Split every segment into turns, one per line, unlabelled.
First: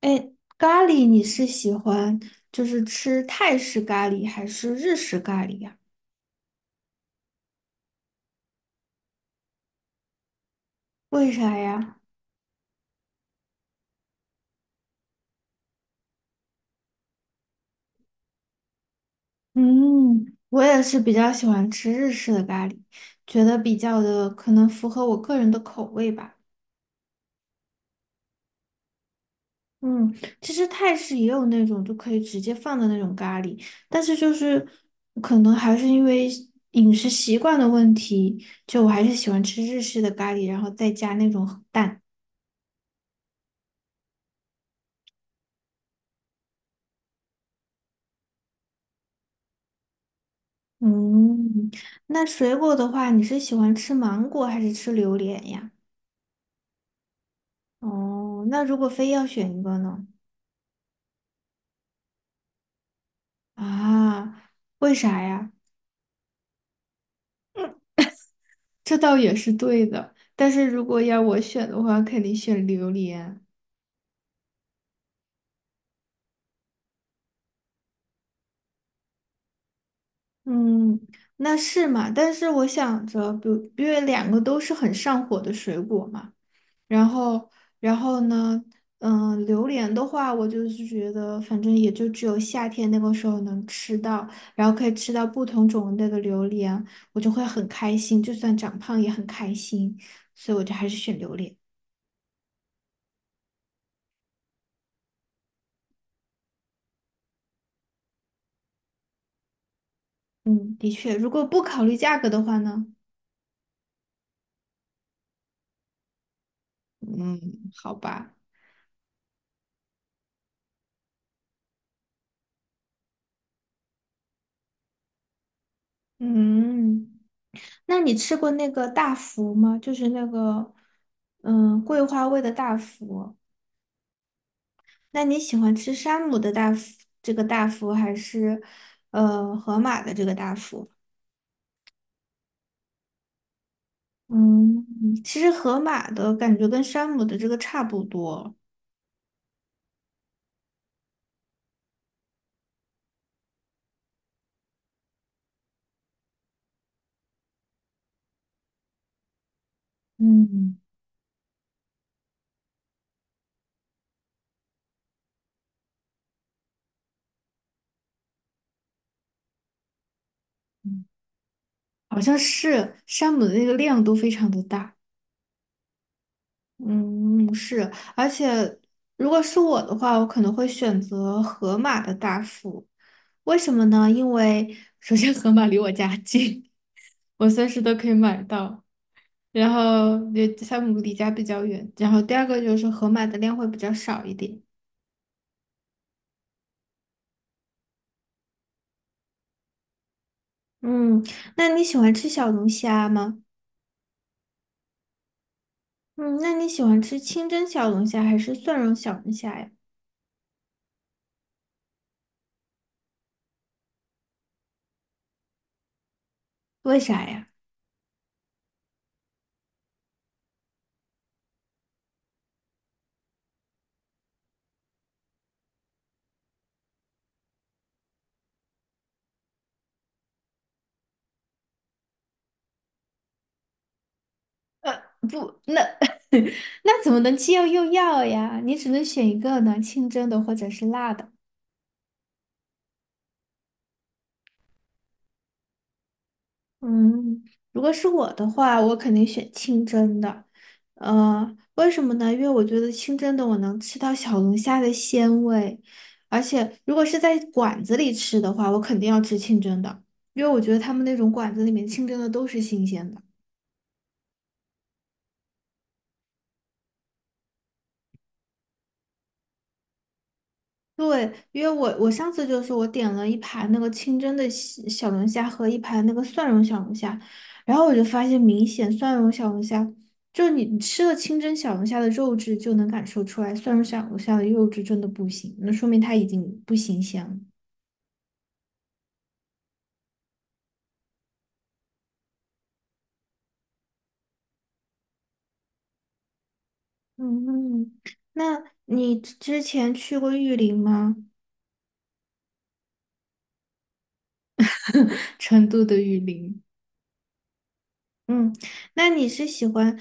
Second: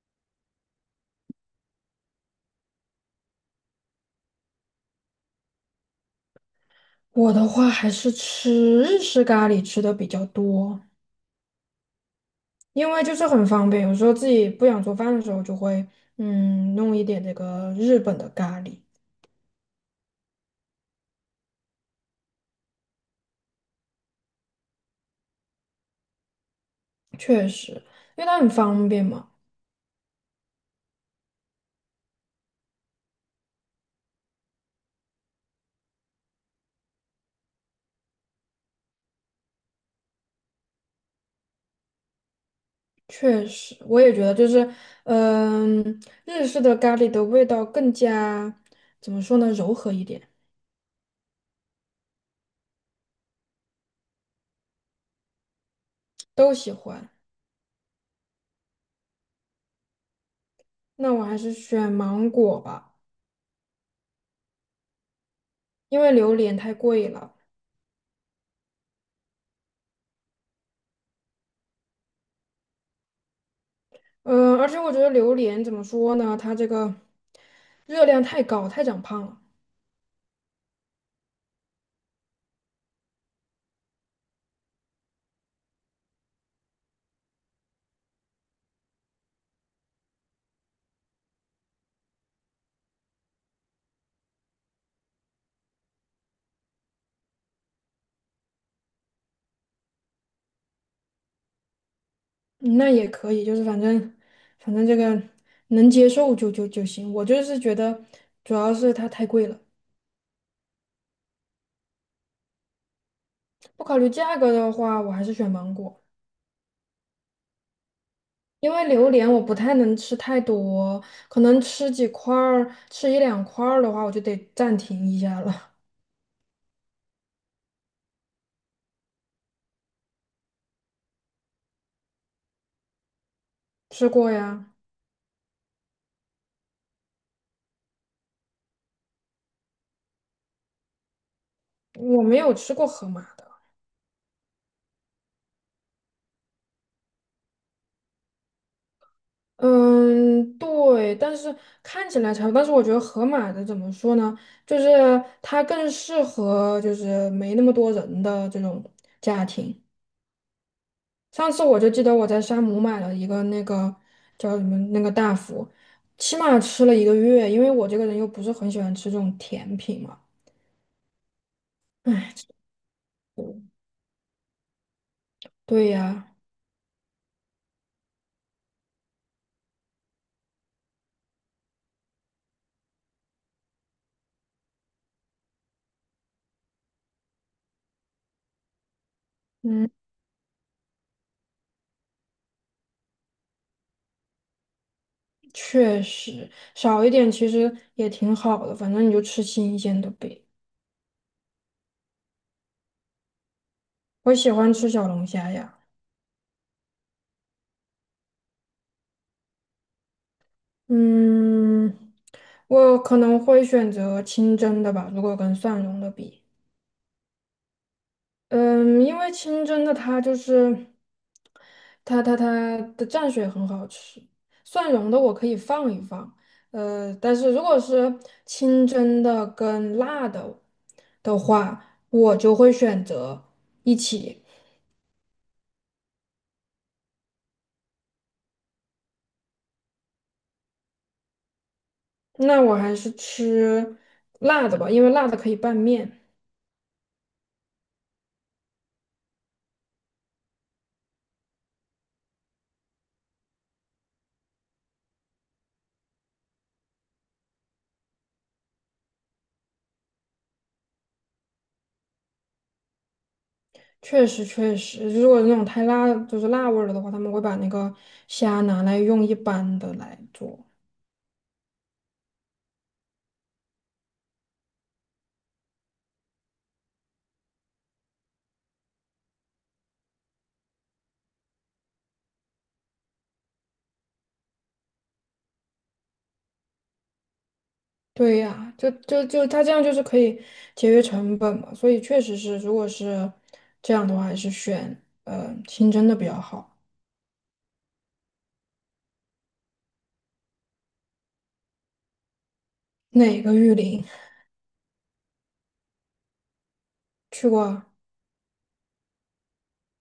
哎，咖喱你是喜欢就是吃泰式咖喱还是日式咖喱呀？
我的话还是吃日式咖喱吃的比较多，
为啥呀？
因为就是很方便，有时候自己不想做饭的时候就会弄一点这个日本的咖喱。
嗯，我也是比较喜欢吃日式的咖喱，觉得比较的可能符合我个人的口味吧。
确实，因为它很方便嘛。
嗯，其实泰式也有那种就可以直接放的那种咖喱，但是就是可能还是因为饮食习惯的问题，就我还是喜欢吃日式的咖喱，然后再加那种蛋。
确实，我也觉得就是，嗯，日式的咖喱的味道更加怎么说呢，柔和一点。
嗯，那水果的话，你是喜欢吃芒果还是吃榴莲呀？
都喜欢。
哦，那如果非要选一个呢？
那我还是选芒果吧，
啊，为啥呀？
因为榴莲太贵了。
这倒也是对的，但是如果要我选的话，肯定选榴莲。
嗯，而且我觉得榴莲怎么说呢，它这个热量太高，太长胖了。
嗯，那是嘛？但是我想着，比如因为两个都是很上火的水果嘛。然后，然后呢，嗯，榴莲的话，我就是觉得，反正也就只有夏天那个时候能吃到，然后可以吃到不同种类的榴莲，我就会很开心，就算长胖也很开心，所以我就还是选榴莲。
嗯那也可以，就是反正这个能接受就行。我就是觉得主要是它太贵了，
嗯，的确，如果不考虑价格的话呢，
不考虑价格的话，我还是选芒果，
嗯，好吧，
因为榴莲我不太能吃太多，可能吃几块儿，吃一两块儿的话，我就得暂停一下了。
嗯，那你吃过那个大福吗？就是那个，嗯，桂花味的大福。
吃过呀，
那你喜欢吃山姆的大福，这个大福还是河马的这个大福？
我没有吃过河马。
嗯，其实河马的感觉跟山姆的这个差不多，
嗯，对，但是看起来差不多。但是我觉得盒马的怎么说呢？就是它更适合就是没那么多人的这种家庭。
嗯
上次我就记得我在山姆买了一个那个叫什么那个大福，起码吃了一个月，因为我这个人又不是很喜欢吃这种甜品嘛。
嗯，好像
唉，
是山姆的那个量都非常的大。
对呀。
嗯，是，而且如果是我的话，我可能会选择盒马的大福。为什么呢？因为首先盒马离我家近，我随时都可以买到。然
嗯，
后也山姆离家比较远，然后第二个就是盒马的量会比较少一点。
确实少一点其实也挺好的，反正你就吃新鲜的呗。
嗯，那你喜欢吃小龙虾吗？
我喜欢吃小龙虾呀。
嗯，那你喜欢吃清蒸小龙虾还是蒜蓉小龙虾呀？
嗯，我可能会选择清蒸的吧，如果跟蒜蓉的比。
为啥呀？
嗯，因为清蒸的它就是它的蘸水很好吃，蒜蓉的我可以放一放。但是如果是清蒸的跟辣的的话，我就会选择一起。
不，那 那怎么能既要又要呀？你只能选一个呢，清蒸的或者是辣的。
那我还是吃辣的吧，因为辣的可以拌面。
嗯，如果是我的话，我肯定选清蒸的。为什么呢？因为我觉得清蒸的我能吃到小龙虾的鲜味，而且如果是在馆子里吃的话，我肯定要吃清蒸的，因为我觉得他们那种馆子里面清蒸的都是新鲜的。
确实确实，如果那种太辣，就是辣味儿了的话，他们会把那个虾拿来用一般的来做。
对，因为我上次就是我点了一盘那个清蒸的西小龙虾和一盘那个蒜蓉小龙虾，然后我就发现明显蒜蓉小龙虾，就是你吃了清蒸小龙虾的肉质就能感受出来，蒜蓉小龙虾的肉质真的不行，那说明它已经不新鲜了。
对呀，就他这样就是可以节约成本嘛，所以确实是，如果是这样的话，还是选清蒸的比较好。
嗯，那你之前去过玉林吗？
哪个玉林？
成都的玉林。
去过啊。
嗯，那你是喜欢，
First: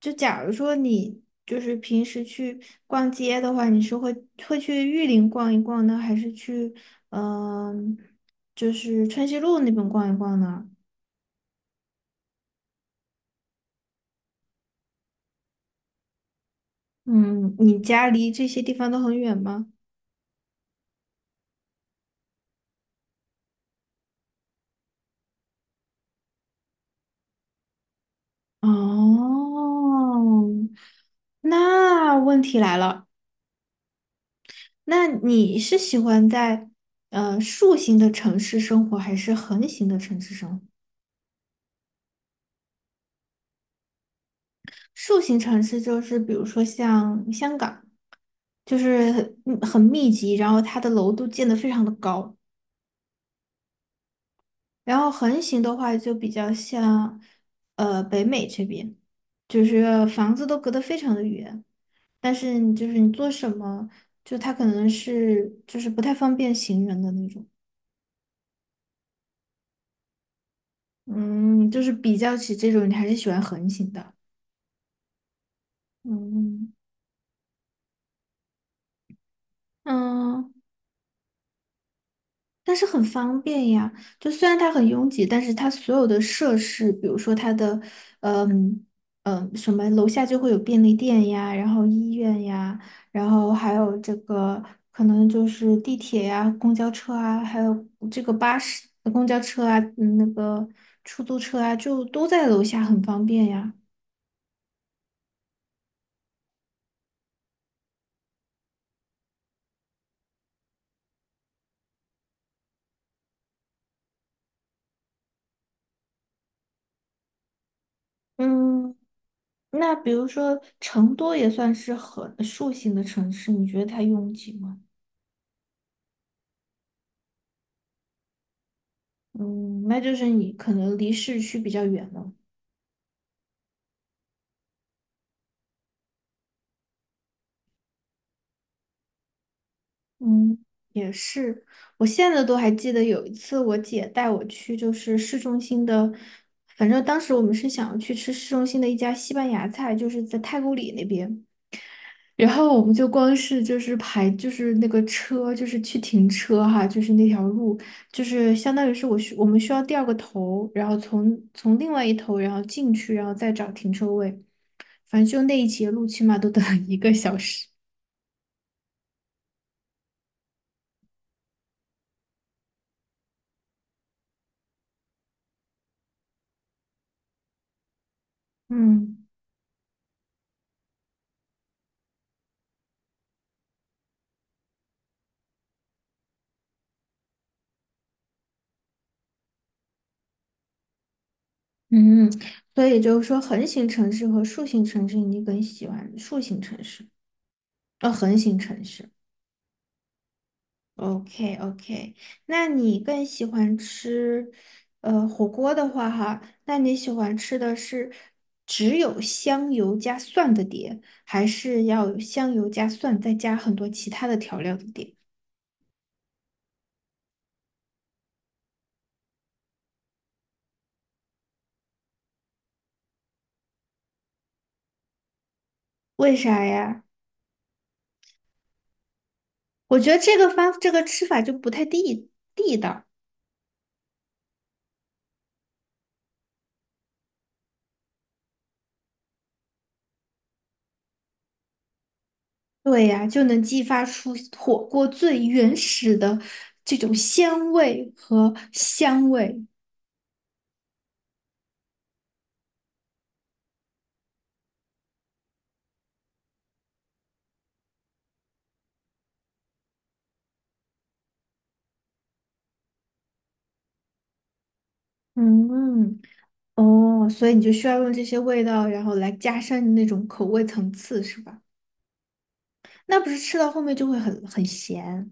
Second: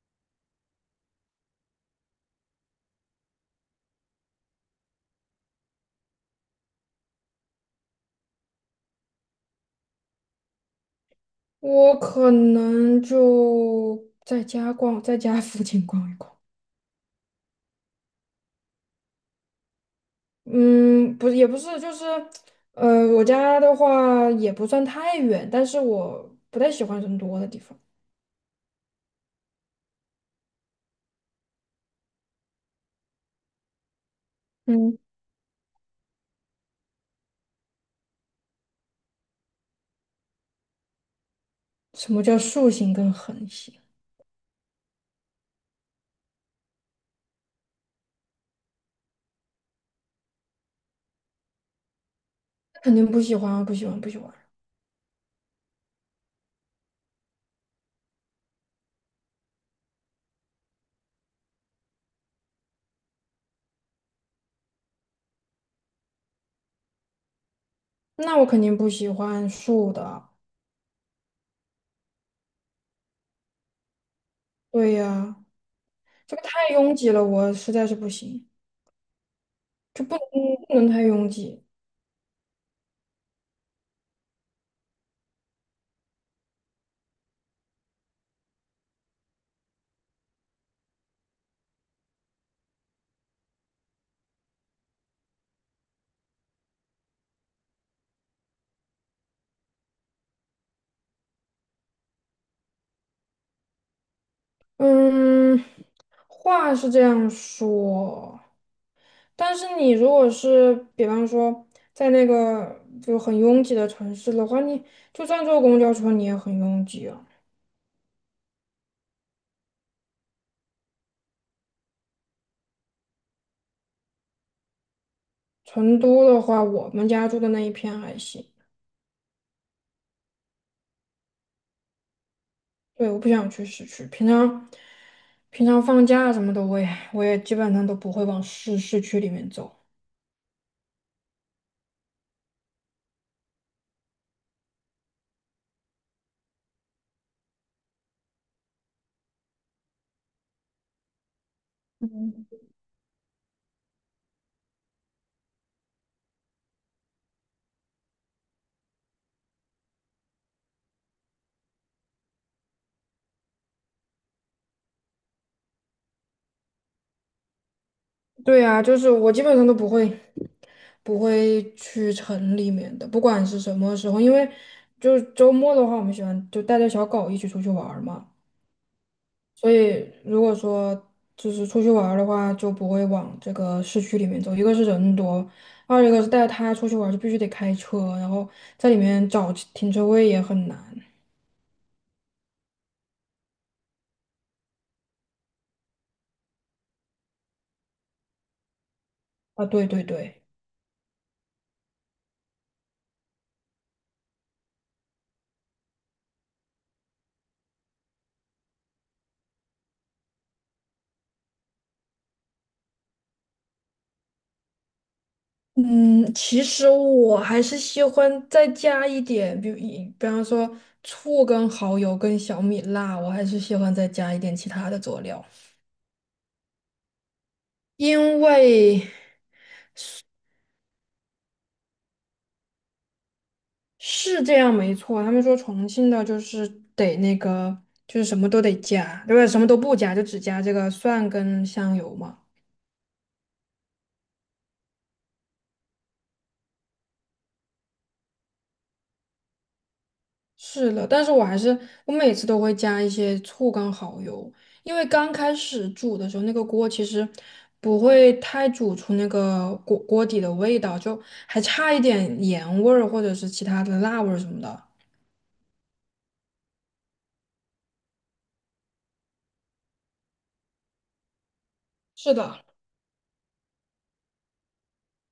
就假如说你就是平时去逛街的话，你是会去玉林逛一逛呢，还是去嗯、就是春熙路那边逛一逛呢？
我可能就在家逛，在家附近逛一逛。
嗯，你家离这些地方都很远吗？
嗯，不也不是，就是，我家的话也不算太远，但是我不太喜欢人多的地方。
哦，那问题来了，
嗯，
那你是喜欢在竖形的城市生活，还是横形的城市生活？
什么叫竖形跟横形？
竖形城市就是比如说像香港。就是很嗯很密集，然后它的楼都建得非常的高。
肯定不喜欢啊，不喜欢，不喜欢。
然后横行的话，就比较像北美这边，就是房子都隔得非常的远，但是你就是你做什么，就它可能是就是不太方便行人的那种。
那我肯定不喜欢竖的。
嗯，就是比较起这种，你还是喜欢横行的。
对呀，这个太
嗯
拥挤了，我实在是不行，就不能
嗯。
太拥挤。
但是很方便呀，就虽然它很拥挤，但是它所有的设施，比如说它的，嗯嗯，什么楼下就会有便利店呀，然后医院呀，然后还有这个可能就是地铁呀、公交车啊，还有这个巴士、公交车啊，嗯那个出租车啊，就都在楼下，很方便呀。
嗯，话是这样说。但是你如果是比方说在那个就很拥挤的城市的话，你就算坐公交车你也很拥挤啊。
嗯，那比如说成都也算是很树形的城市，你觉得它拥挤吗？
成都的话，我们家住的那一片还行。
嗯，那就是你可能离市区比较远了。
对，我不想去市区，平常放假什么的，我也基本上都不会往市区里面走。
嗯，也是，我现在都还记得有一次我姐带我去，就是市中心的，反正当时我们是想要去吃市中心的一家西班牙菜，就是在太古里那边。然后我们就光是就是排就是那个车就是去停车哈，就是那条路，就是相当于是我们需要掉个头，然后从另外一头然后进去，然后再找停车位。反正就那一节路，起码都等了一个小时。
对啊，就是我基本上都不会去城里面的，不管是什么时候，因为就是周末的话，我们喜欢就带着小狗一起出去玩儿嘛。
嗯
所以如果说就是出去玩儿的话，就不会往这个市区里面走，一个是人多，二一个是带他出去玩儿就必须得开车，然后在里面找停车位也很难
嗯，所以就是说，横型城市和竖型城市，你更喜欢竖型城市，横型城市。
啊。对对对。
OK OK，那你更喜欢吃，火锅的话哈，那你喜欢吃的是只有香油加蒜的碟，还是要有香油加蒜再加很多其他的调料的碟？
嗯，其实我还是喜欢再加一点，比如比方说醋跟蚝油跟小米辣，我还是喜欢再加一点其他的佐料，
为啥呀？
因为
我觉得这个方这个吃法就不太地道。
是这样，没错。他们说重庆的就是得那个，就是什么都得加，对吧？什么都不加，就只加这个蒜跟香油嘛。
对呀，就能激发出火锅最原始的这种鲜味和香味。
是的，但是我还是我每次都会加一些醋跟蚝油，因为刚开始煮的时候，那个锅其实不会太煮出那个锅锅底的味道，就还差一点盐味儿或者是其他的辣味儿什么的。
嗯，哦，所以你就需要用这些味道，然后来加深那种口味层次，是吧？
是的。
那不是吃到后面就会很咸。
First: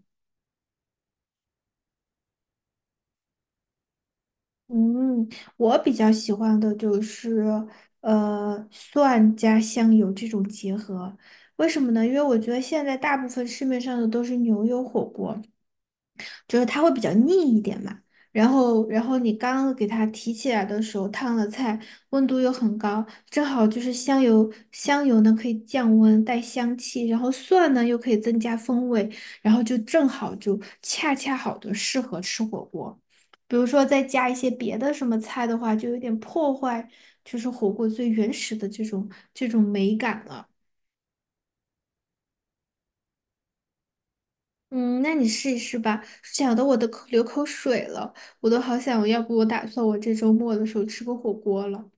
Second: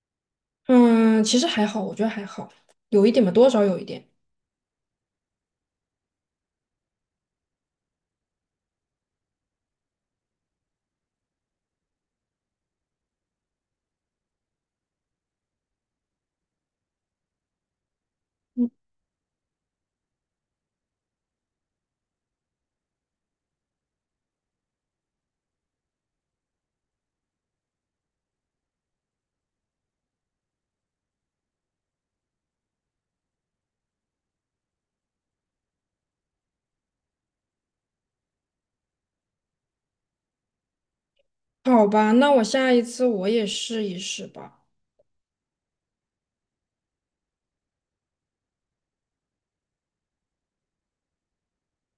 嗯，其实还好，我觉得还好，有一点吧，多少有一点。
嗯，我比较喜欢的就是蒜加香油这种结合，为什么呢？因为我觉得现在大部分市面上的都是牛油火锅。就是它会比较腻一点嘛。然后你刚给它提起来的时候，烫了菜，温度又很高，正好就是香油，香油呢可以降温带香气，然后蒜呢又可以增加风味，然后就正好就恰恰好的适合吃火锅。比如说再加一些别的什么菜的话，就有点破坏，就是火锅最原始的这种美感了。
好吧，那我下一次我也试一试吧。
嗯，那你试一试吧。讲的我都流口水了，我都好想，要不我打算我这周末的时候吃个火锅了。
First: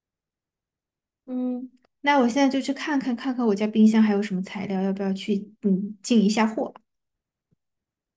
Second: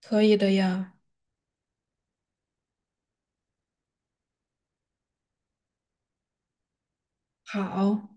可以的呀。
嗯，那我现在就去看看我家冰箱还有什么材料，要不要去进一下货。
好。